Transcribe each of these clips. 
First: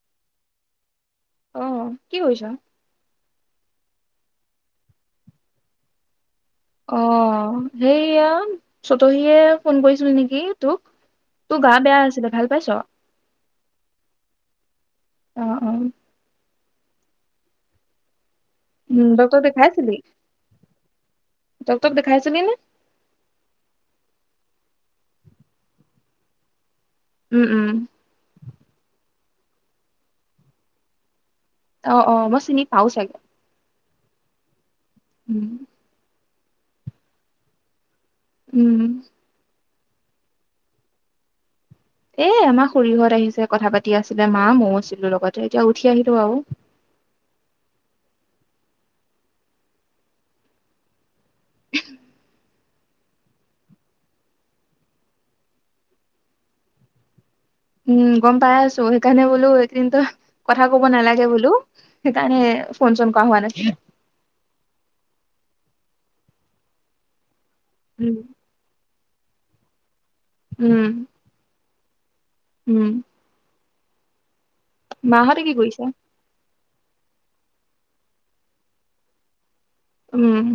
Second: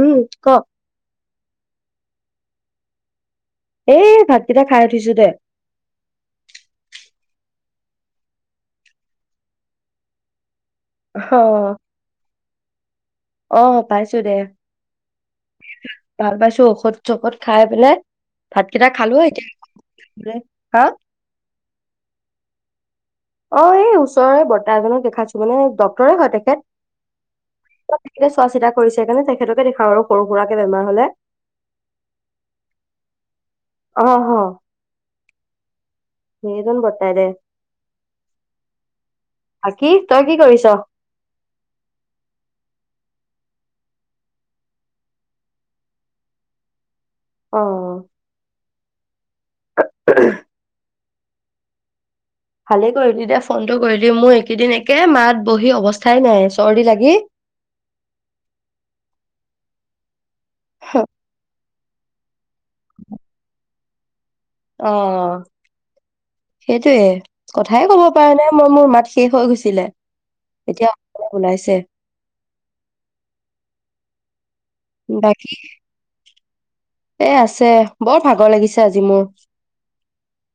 উম ক। আহ কি কৰিছ এই ভাতকেইটা খাই উঠিছো দে। হেইয়া চতহীয়ে ফোন কৰিছিলে নেকি। তোক অ তোৰ গা বেয়া আছিলে ভাল। পাইছ অ পাইছো দে অ অ ভাল পাইছো। চকত চকত খাই পিলাই উম ডক্টৰ দেখাইছিলি হা ডক্টৰ দেখাইছিলি নে অ এই ওচৰৰে বৰ্তা এজনক দেখাইছো মানে ডক্তৰে হয় তেখেত উম উম তেখেতে চোৱা চিতা কৰিছে সেইকাৰণে তেখেতকে দেখাওঁ আৰু সৰু সুৰাকে বেমাৰ হলে। অ অ মই চিনি পাওঁ চাগে। অহ হ। উম। নিদন গতাৰে উম বাকি তই কি কৰিছ এ আমাৰ খুৰিহৰত আহিছে কথা পাতি আছিলে মা ময়ো আছিলো লগতে এতিয়া উঠি আহিলো আৰু অ উম অ ভালেই কৰিলি দে ফোনটো কৰিলি মোৰ একেইদিন একে মাত বহি অৱস্থাই নাই চৰ্দি লাগি। উম গম পাই আছো সেইকাৰণে বোলো এইদিনতো কথা কব নালাগে বোলো সেইকাৰণে ফোন চোন কৰা হোৱা নাছিল। অ। সেইটোৱে। কথাই কব উম পৰা নাই মই মোৰ মাত শেষ হৈ গৈছিলে এতিয়া উম অ ওলাইছে। উম মা হতে বাকী কি কৰিছে এ আছে বৰ ভাগৰ লাগিছে আজি মোৰ উম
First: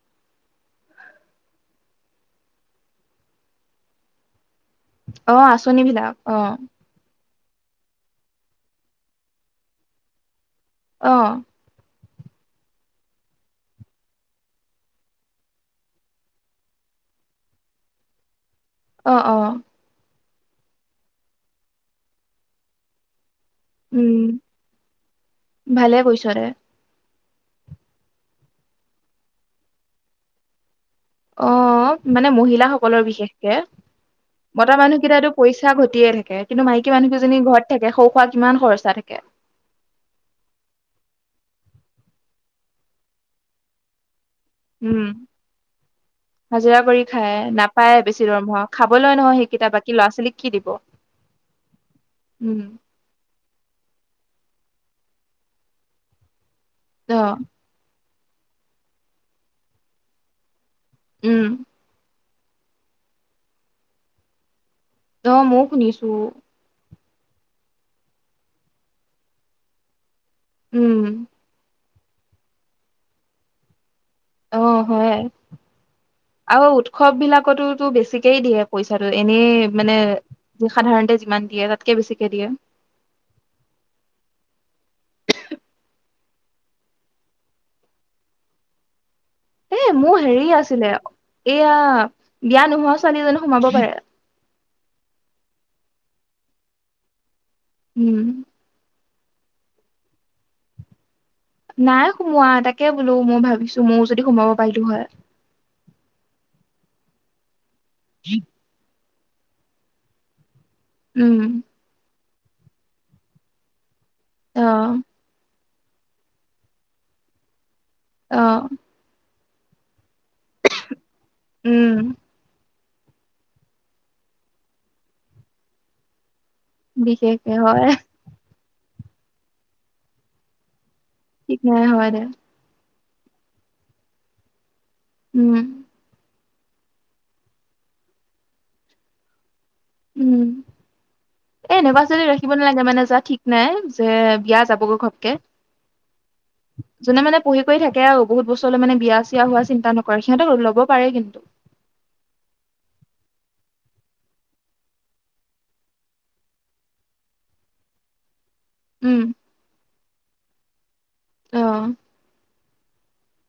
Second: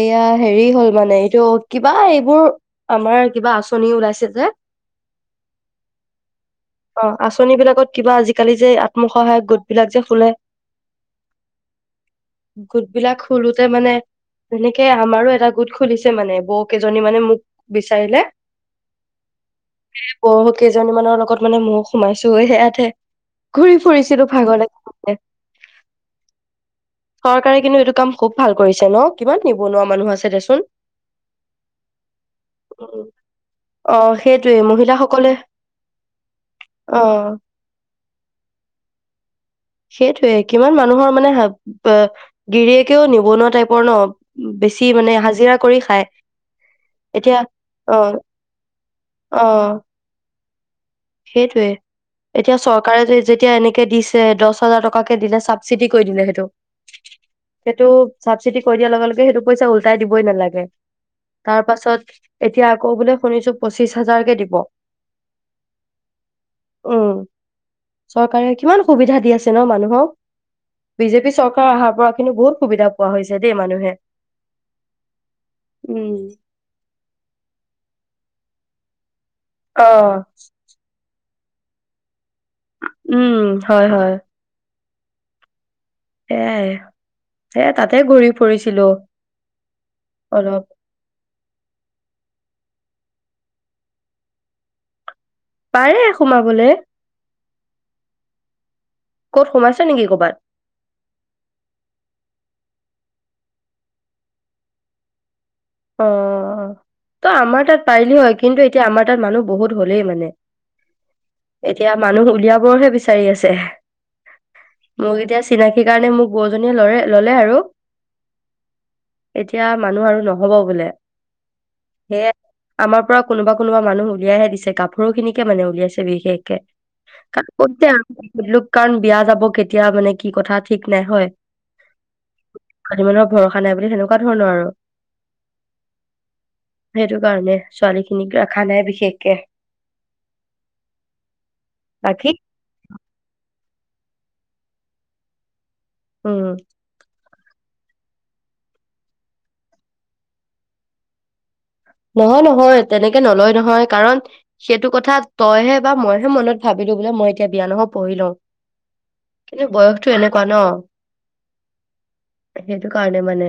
এয়া হেৰি হ'ল মানে এইটো কিবা এইবোৰ আমাৰ কিবা আঁচনি ওলাইছে যে অহ আচঁনি বিলাক অহ অ আঁচনি বিলাকত কিবা আজিকালি যে আত্মসহায়ক গোট বিলাক যে খোলে। অহ গোট বিলাক খোলোতে মানে তেনেকে আমাৰো এটা গোট খুলিছে মানে বৌ কেইজনী মানে মোক বিচাৰিলে অহ অ বৌ কেইজনী মানৰ লগত মানে ময়ো সোমাইছো গৈ সেয়াতে ঘূৰি ফুৰিছিলো উম ভাগৰ ভালে কৈছ দে [inaudible] চৰকাৰে কিন্তু এইটো কাম খুব ভাল কৰিছে ন। কিমান নিবনুৱা মানুহ আছে দেচোন। অ, মানে মহিলাসকলৰ বিশেষকে অ সেইটোয়ে মতা মানুহ মহিলাসকলে কেইটাইটো পইচা ঘটিয়ে থাকে, কিন্তু মাইকী অ মানুহকেইজনী ঘৰত থাকে সৰু-সুৰা কিমান খৰচা থাকে। সেইটোৱে, কিমান মানুহৰ মানে গিৰিয়েকেও নিবনুৱা টাইপৰ ন বেছি উম মানে হাজিৰা কৰি খায়, হাজিৰা কৰি খাই এতিয়া নাপায় বেছি দৰমহা খাবলৈ নহয় অ-অ সেইকেইটা বাকী ল'ৰা ছোৱালীক কি দিব সেইটোৱে, এতিয়া উম চৰকাৰে যেতিয়া এনেকে দিছে দহ দহ হাজাৰ টকাকে দিলে, চাবচিডি কৰি দিলে সেইটো অ সেইটো চাবচিডি কৰি দিয়াৰ লগে-লগে, সেইটো পইচা উলটাই দিবই নালাগে। উম তাৰ পাছত এতিয়া আকৌ বোলে শুনিছোঁ, পঁচিশ হাজাৰকে দিব। অ, মইও শুনিছো। উম, চৰকাৰে কিমান সুবিধা দি আছে? ন মানুহক উম বিজেপি চৰকাৰ অহাৰ পৰা কিন্তু, বহুত সুবিধা পোৱা হৈছে দেই মানুহে। অ হয়, উম আৰু উৎসৱ বিলাকতো বেছিকে একেই দিয়ে পইচাটো এনেই মানে, অ সাধাৰণতে যিমান দিয়ে, তাতকে বেছিকে দিয়ে। উম, হয়-হয় এয়াই, এ তাতে ঘূৰি ফুৰিছিলোঁ। এ মোৰ হেৰি আছিলে এইয়া বিয়া নোহোৱা ছোৱালী এজনী সোমাব পাৰে। পাৰে সোমাবলে? উম ক'ত সোমাইছে নেকি ক'বাত? নাই সোমোৱা, তাকে বোলো মই ভাবিছো ময়ও যদি সোমাব পাৰিলো হয়। অ, ত আমাৰ তাত পাৰিলি হয়, কিন্তু এতিয়া আমাৰ তাত মানুহ বহুত হ'লেই মানে উম এতিয়া মানুহ উলিয়াবৰ হে বিচাৰি আছে। অ মোক এতিয়া চিনাকি কাৰণে মোক বৌ জনীয়ে লৰে ল'লে আৰু, অহ এতিয়া মানুহ আৰু ন হ'ব বোলে। উম সেয়াই আমাৰ পৰা কোনোবা-কোনোবা মানুহ উলাইহে দিছে, গাভৰুখিনিকে মানে উলিয়াই দিছে বিশেষকে। কাৰণ বিশেষকে হয় কতে আম [unintelligible] কাৰণ বিয়া যাব কেতিয়া মানে কি কথা ঠিক কি ন হয় দে আনিবলৈ ভৰসা নাই বুলি সেনেকুৱা ধৰণৰ আৰু উম সেইটো কাৰণে ছোৱালী খিনিক ৰখা নাই বিশেষকে উম এ এনেকুৱা ছোৱালী বাকী ৰাখিব নালাগে মানে যা ঠিক নাই যে বিয়া যাবগৈ ঘবকে উম পঢ়ি কৰি থাকে আৰু বহুত বস্তৰলৈ মানে বিয়া চিয়া হোৱা চিন্তা নকৰে সিহঁতে ল'ব পাৰে। কিন্তু নহয় নহয় তেনেকে নলয় নহয় কাৰণ সেইটো কথা তইহে বা মইহে মনত ভাবিলো বোলে মই এতিয়া বিয়া নহয় পঢ়ি লওঁ। উম কিন্তু বয়সতটো এনেকুৱা ন অ সেইটো কাৰণে মানে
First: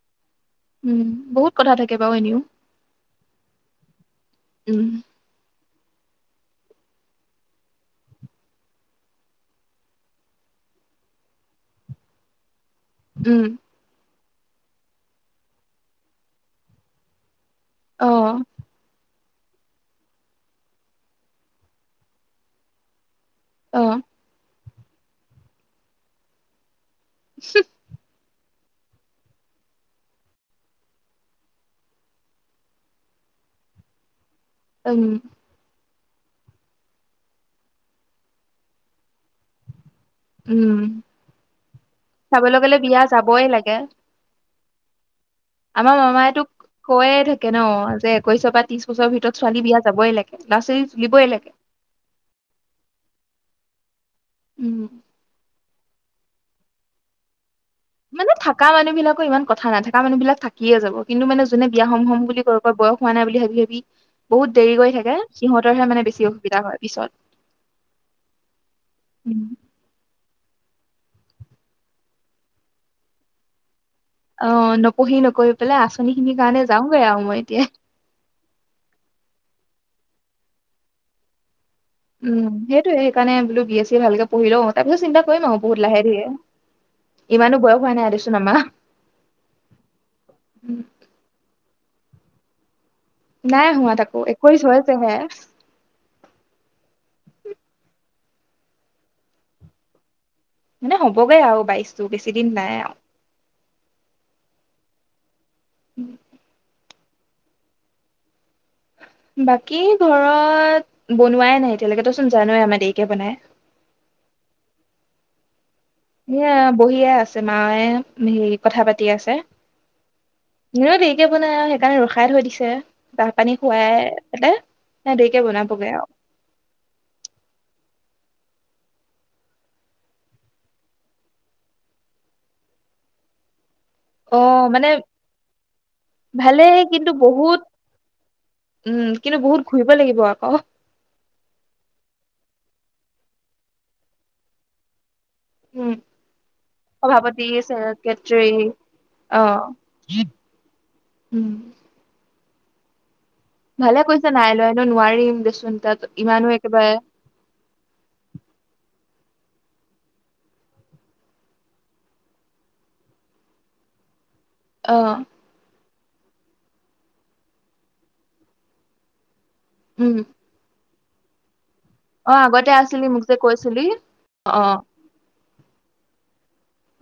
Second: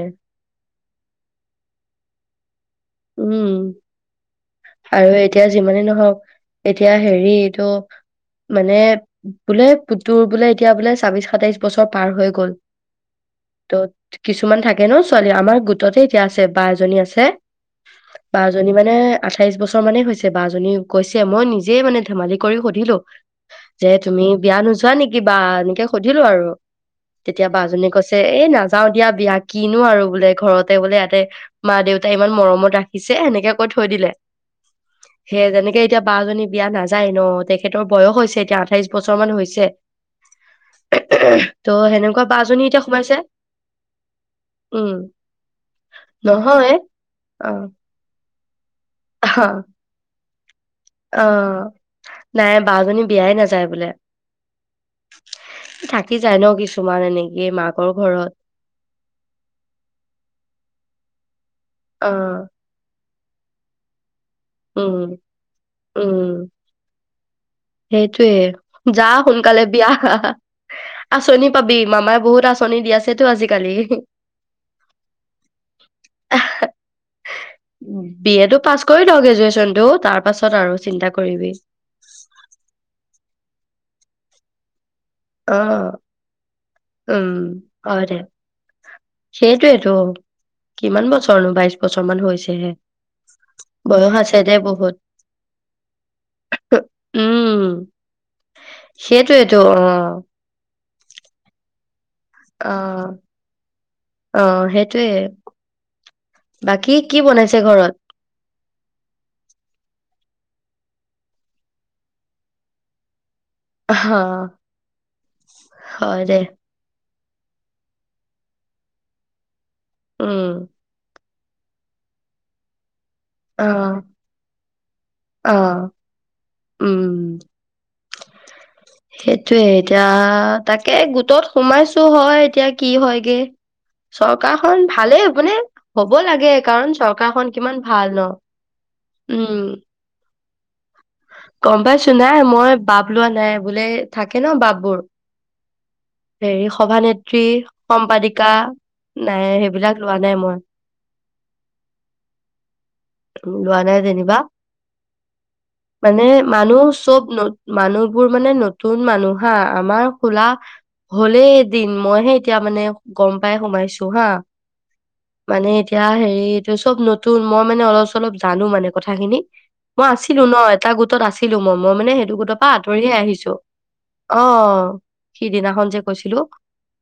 উম বহুত কথা থাকে বাৰু এনেও উম উম আৰু এতিয়া যিমানেই ন হক এতিয়া হেৰি এইটো মানে বোলে পুতুৰ বোলে এতিয়া বোলে ছাবিশ সাতাইশ বছৰ পাৰ হৈ গল। উম ত কিছুমান থাকে ন ছোৱালী আমাৰ গোটতে এতিয়া আছে বা এজনী আছে। অ বা জনী মানে আঠাইশ বছৰ মানে হৈছে বা এজনী কৈছে মই নিজেই মানে ধেমালি কৰি সুধিলো। যে অ তুমি বিয়া নজ নকৰা নেকি বা এনেকে সুধিলো আৰু তেতিয়া বা জনী কৈছে এই নাচ যাওঁ দিয়া বিয়া কিনো আৰু বোলে ঘৰতে বোলে ইয়াতে মা দেউতাই ইমান মৰমত ৰাখিছে সেনেকে কৈ থৈ দিলে। উম সেয় তেনেকে এতিয়া বা জনী বিয়া নাযায় ন তেখেতৰ বয়স হৈছে। এতিয়া আঠাইশ বছৰ মান হৈছে। উম ত' সেনেকুৱা বা চাবলৈ জনী গ'লে এতিয়া বিয়া সোমাইছে যাবই লাগে উম আমাৰ মামায় তোক নহয় কৈয়ে অ থাকে ন যে পইচা পাতি বছৰ ভিতৰত ছোৱালী বিয়া যাবই লাগে নাৰ্চাৰী অ তুলিবই লাগে নাই বা জনী বিয়াই নাযায় বোলে উম থাকি যায় ন কিছুমান এনেকি মাক মানে থকা মানুহ বিলাকৰ ইমান কথা নাই থাককা মানুহ বিলাক থাকিয়ে যাব। কিনো মানে যোনে বিয়া হম হম বুলি অ', কয় কয় বয়স হোৱা নাই বুলি ভাবি ভাবি বহুত দেৰি কৰি উম, থাকে সিহঁত হে মানে বেছি উম, অসুবিধা হয় পিছত সেইটোয়ে যা সোনকালে বিয়া খা আচনি পাবি মামাই বহুত আচনি দি আছেতো আজিকালি আহ নপঢ়ি নকৰি পেলাই আচনি খিনিৰ কাৰণে যাওঁগৈ আৰু মই এতিয়া বি এ টো পাছ কৰি ল গ্ৰেজুৱেচনটো তাৰ পাছত আৰু চিন্তা কৰিবি ত সেইকাৰনে বোলো বি এ চি এ ভালকে পঢ়ি লওঁ তাৰ পিছত চিন্তা কৰিম অ আৰু বহুত লাহে ধীৰে উম ইমানো বয়স হোৱা হয় নাই দে দেচোন আমাৰ সেইটোয়েটো কিমান বছৰনো বাইশ বছৰ মান হৈছেহে নাই হোৱা বয়স তাকো আছে দে একৈশ বহুত হৈছেহে উম সেইটোয়েটো অ [inaudible] মানে হ'বগে আৰু বাইছ বেছি দিন নাই আৱ অ', অ সেইটোৱে উম বাকী কি বনাইছে ঘৰত বাকী ঘৰত বনোৱাই নাই এতিয়ালৈকে তই চোন জানই আমাৰ দেৰিকে বনাই আহা এয়া বহিয়ে আছে মায়ে হেৰি কথা পাতি আছে উম কে বনাই আৱ সেইকাৰণে ৰখাই থৈ দিছে চাহ পানী অ', খুৱাই পেনে দেৰিকে বনাবগে অ', আৱ উম। সেইটোৱে এতিয়া তাকে গোটত সোমাইছো হয় এতিয়া কি হয়গে অ চৰকাৰখন মানে ভালেই মানে হ'ব লাগে ভালেই কাৰণ কিন্তু চৰকাৰখন বহুত কিমান ভাল ন উম কিন্তু বহুত উম ঘূৰিব লাগিব আকৌ গম পাইছোঁ নাই মই বাপ লোৱা নাই বোলে থাকে ন বাপ বোৰ উম হেৰি সভানেত্ৰী সভাপতি সম্পাদিকা ছেক্ৰেটাৰী নাই অ সেইবিলাক লোৱা নাই মই উম লোৱা নাই ভালে কৈছা যেনিবা নাই লোৱা এনেও নোৱাৰিম দেচোন তাত মানে ইমানো মানুহ একেবাৰে চব মানুহবোৰ মানে নতুন মানুহ হা আমাৰ খোলা হ'লেই এদিন মইহে এতিয়া মানে গম পাই সোমাইছো হা আহ এয়া হেৰি এইটো চব নতুন মই- মানে অলপ চলপ জানোঁ মানে কথা খিনি। মই উম আছিলোঁ ন এ এটা গোটত আছিলোঁ মই। মই মানে অ সেইটো গোটৰ পৰা আগতে আছিলি আঁতৰিয়ে মোক যে আহিছোঁ কৈছিলি অ সিদিনাখন যে কৈছিলোঁ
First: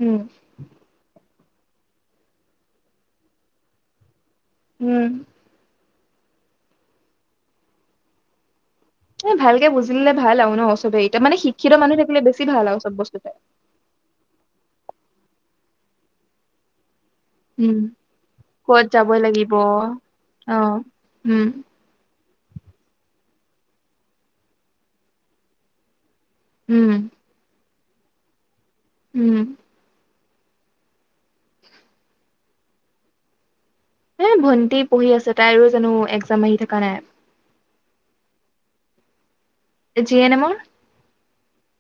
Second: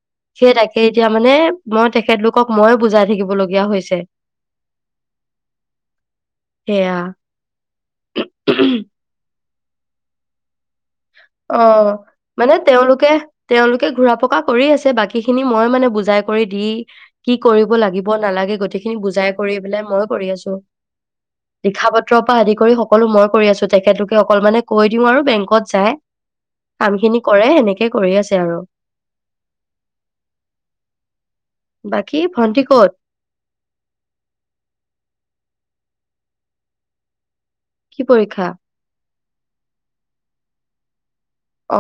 উম সেই তাকে এতিয়া মানে। মই তেখেতলোকক মই বুজাই থাকিবলগীয়া হৈছে। উম। সেয়া। ভালকে বুজিলে ভাল আৰু ন চবেই এতিয়া মানে অ শিক্ষিত মানুহ থাকিলে বেছি মানে ভাল আৰু চব তেওঁলোকে বস্তুতে পায়। তেওঁলোকে ঘূৰা পকা কৰি আছে বাকী খিনি মই মানে বুজাই কৰি দি কি কৰিব উম লাগিব নালাগে গোটেইখিনি বুজাই কৰি পেলাই মই। আছো অহ উম। লিখা পত্ৰৰ পৰা আদি কৰি সকলো মই কৰি আছোঁ তেখেতলোকে অকল মানে কৈ দিওঁ আৰু বেংকত যায়। উম কাম খিনি কৰে সেনেকে। এ কৰি আছে আৰু। উম। বাকী? ভণ্টি ক'ত? এ ভন্টি পঢ়ি আছে তাইৰো জানোঁ এক্জাম আহি থকা নাই। কি পৰীক্ষা? জি এন এমৰ। অ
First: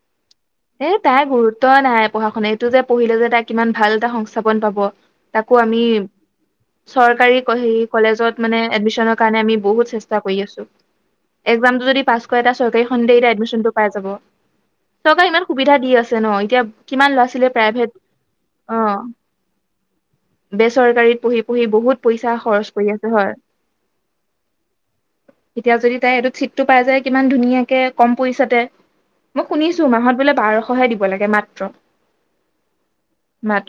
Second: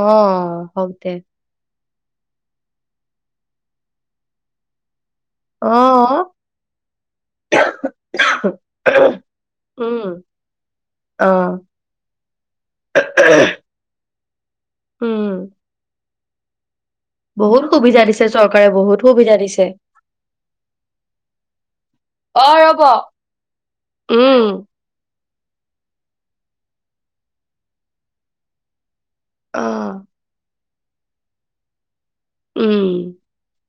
এ হওক দে। তাই গুৰুত্ব‌ই নাই। পঢ়া শুনা এইটো যে পঢ়িল যে তাই কিমান ভাল এটা সংস্থাপন পাব। তাকো আমি অ' চৰকাৰী হেৰি কলেজত মানে এডমিশ্যনৰ কাৰণে আমি বহুত উম, চেষ্টা কৰি আছোঁ। অ'। একজামটো যদি পাছ কৰে তাই চৰকাৰী খন এতিয়া এডমিশ্যন টো পাই যাব। চৰকাৰী উম, ইমান পৰিক্ষা দি আছে ন এতিয়া। কিমান ল'ৰা ছোৱালীয়ে বহুত প্ৰাইভেট সুবিধা দিছে চৰকাৰে অ বহুত সুবিধা দিছে। বেচৰকাৰীত পঢ়ি পঢ়ি বহুত পইচা অ' খৰচ ৰ'ব। কৰি আছে হয়। উম, এতিয়া যদি তাই এইটোত চিটটো পাই যায় কিমান ধুনীয়াকে কম প‌ইচাতে। মই শুনিছোঁ অ', মাহত বোলে। বাৰশহে দিব লাগে মাত্ৰ। উম।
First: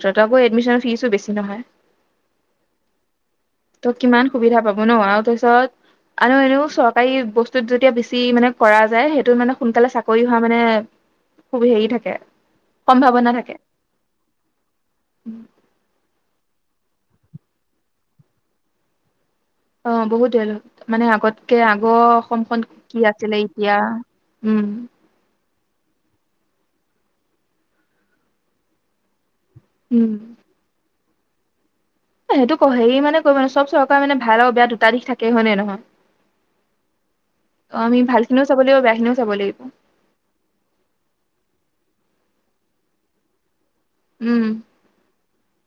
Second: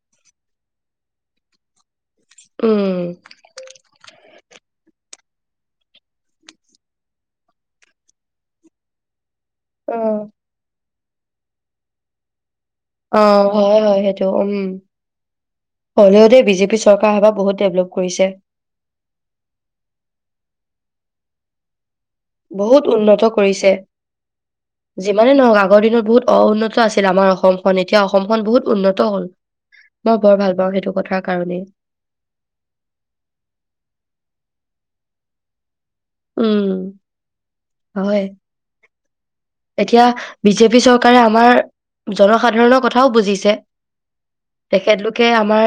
ত্ৰ তাকো এডমিশ্যনৰ ফিজো বেছি নহয়। উম ত কিমান সুবিধা পাব ন আৰু তাৰপিছত আৰু এনেও চৰকাৰী বস্তুত যেতিয়া বেছি মানে কৰা যায় সেইটো মানে। সোনকালে চাকৰি অ'। হোৱা মানে। খুব হেৰি থাকে। অ সম্ভাৱনা থাকে হয় হয় সেইটো উম। হ'লেও দেই বিজেপি চ চৰকাৰে সেইবাৰ বহুত ডেভলপ কৰিছে। অ বহুত হল। মানে আগতকে আ আগ অসমখন বহুত কি উন্নত আছিলে কৰিছে। এতিয়া উম গৰ দিনত বহুত অউন্নত আছিল আমাৰ অসমখন এতিয়া অসমখন বহুত উন্নত হ'ল। উম মই বৰ ভাল পাওঁ সেইটো কথা কাৰণে। সেইটো ক হেৰি মানে ক মানে চব চৰকাৰ মানে ভাল আৰু বেয়া দুটা দিশ থাকে হয় নে নহয়? উম, অ আমি হয়। ভালখিনিও চাব লাগিব বেয়াখিনিও এতিয়া বিজেপি চৰকাৰে আমাৰ জনসাধাৰণৰ কথাও বুজিছে উম তেখেতলোকে আমাৰ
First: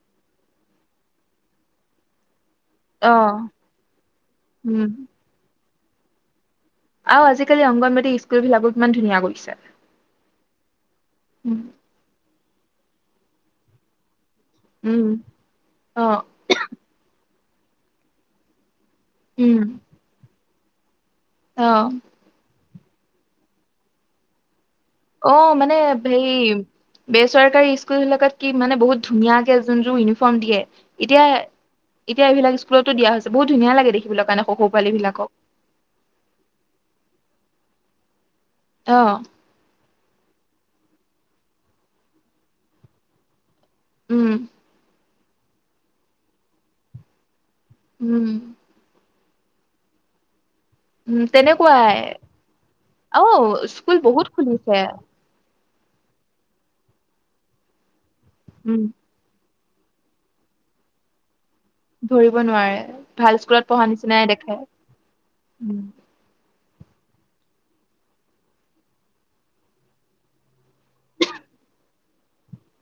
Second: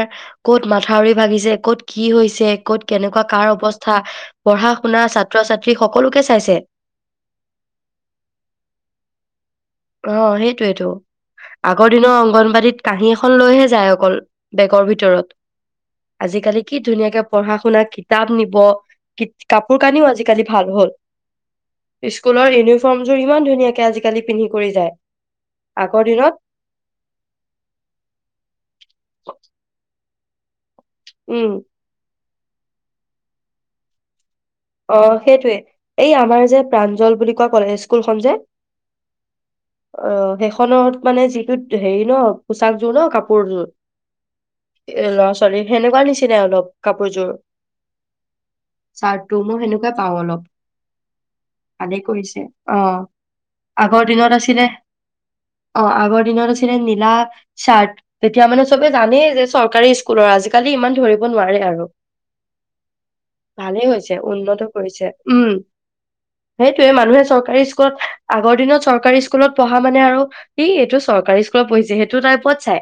ক'ত মাথাউৰি ভাগিছে ক'ত কি হৈছে ক'ত অ কেনেকুৱা কাৰ অৱস্থা পঢ়া উম শুনা ছাত্ৰ ছাত্ৰী সকলোকে চাইছে আৰু আজিকালি অংগণবানদি স্ক অ সেইটোয়েটো উম আগৰ দিনৰ অংগনবাদী কাঁহী এখন লৈহে যায় অকল বেগৰ উম, ভিতৰত অ আজিকালি কি ধুনীয়াকে পঢ়া শুনা কিতাপ নিব উম কাপোৰ কানিও আজিকালি ভাল হ'ল অ স্কুলৰ ইউনি ফম জৰিমান আজ কালি পিনি অ মানে হে বেচৰকাৰী স্কুল বিলাকত কি মানে বহুত ধুনীয়াকে যোন ইউ ফম দিয়ে এতিয়া উম, এয়া এইবাক স্কুলতো দিয়া হৈছে ধুনীয়া লগে দেখিবলৈ কাৰণে সৰু সৰু পোৱালী অ বিলাকক সেইটয়ে এই আমাৰ যে প্ৰাঞ্জল বুলি কোৱা কলেজ স্কুলখন যে অ অ সেই খত মানে যিটো হেৰি ন পোচাকযোৰ ন কাপোৰযোৰ উম এ ল'ৰা ছোৱালী সেনেকুৱা নিচিনাই অলপ কাপোৰযোৰ উম ষাত তমো সেনেকুৱা পাওঁ অলপ [unintelligible] উম তেনেকুৱাই ভালেই কৰিছে অ আহ স্কুল আগৰ দিনত বহুত আছিলে খুলিছে অ আগৰ দিন ৰছিলে নীলা চাৰ্ট তেতিয়া মানে উম চবে জানেই যে চৰকাৰী স্কুলৰ আজিকালি ইমান ধৰিব নোৱাৰে আৰু ধৰিব নোৱাৰে ভাল স্কুলত পঢ়া ভালেই নিছিলো হৈছে উন্নত কৰিছে উম সেইটোয়ে মানুহে চৰকাৰী স্কুলত আগৰ দিনত চৰকাৰী স্কুলত পঢ়া মানে আৰু এইটো চৰকাৰী স্কুলতপঢ়িছে সেইটো সটো টাইপত চাই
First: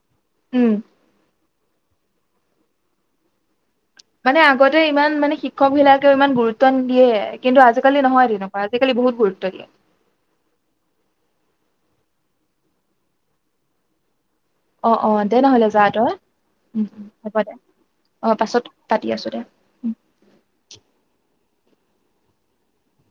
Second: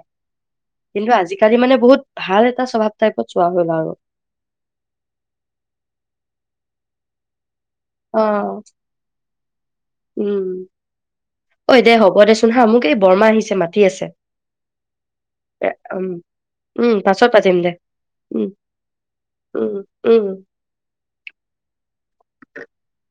উম, [unintelligible] কিন্তু আজি কালি মানে বহুত ভাল এটা স্বভাৱ টাইপত চোৱা হ'ল আৰু মানে আগতে ইমান মানে শিক্ষক বিলাকেও ইমান গুৰুত্ব নিদিয়ে কিন্তু আজিকালি অ নহয় তেনেকুৱা আজিকালি বহুত গোৰ [unintelligible] সেইটোৱেই [unintelligible] উম ঐ দে হ'ব দেচোন হা মোক এই বৰমা আহিছে মাতি আছে অ অ দে নহ'লে এ, যা উম তই উম পাছত হ'ব দে পাতিম অ উম পাছত পাতি আছো দে উম উম [inaudible]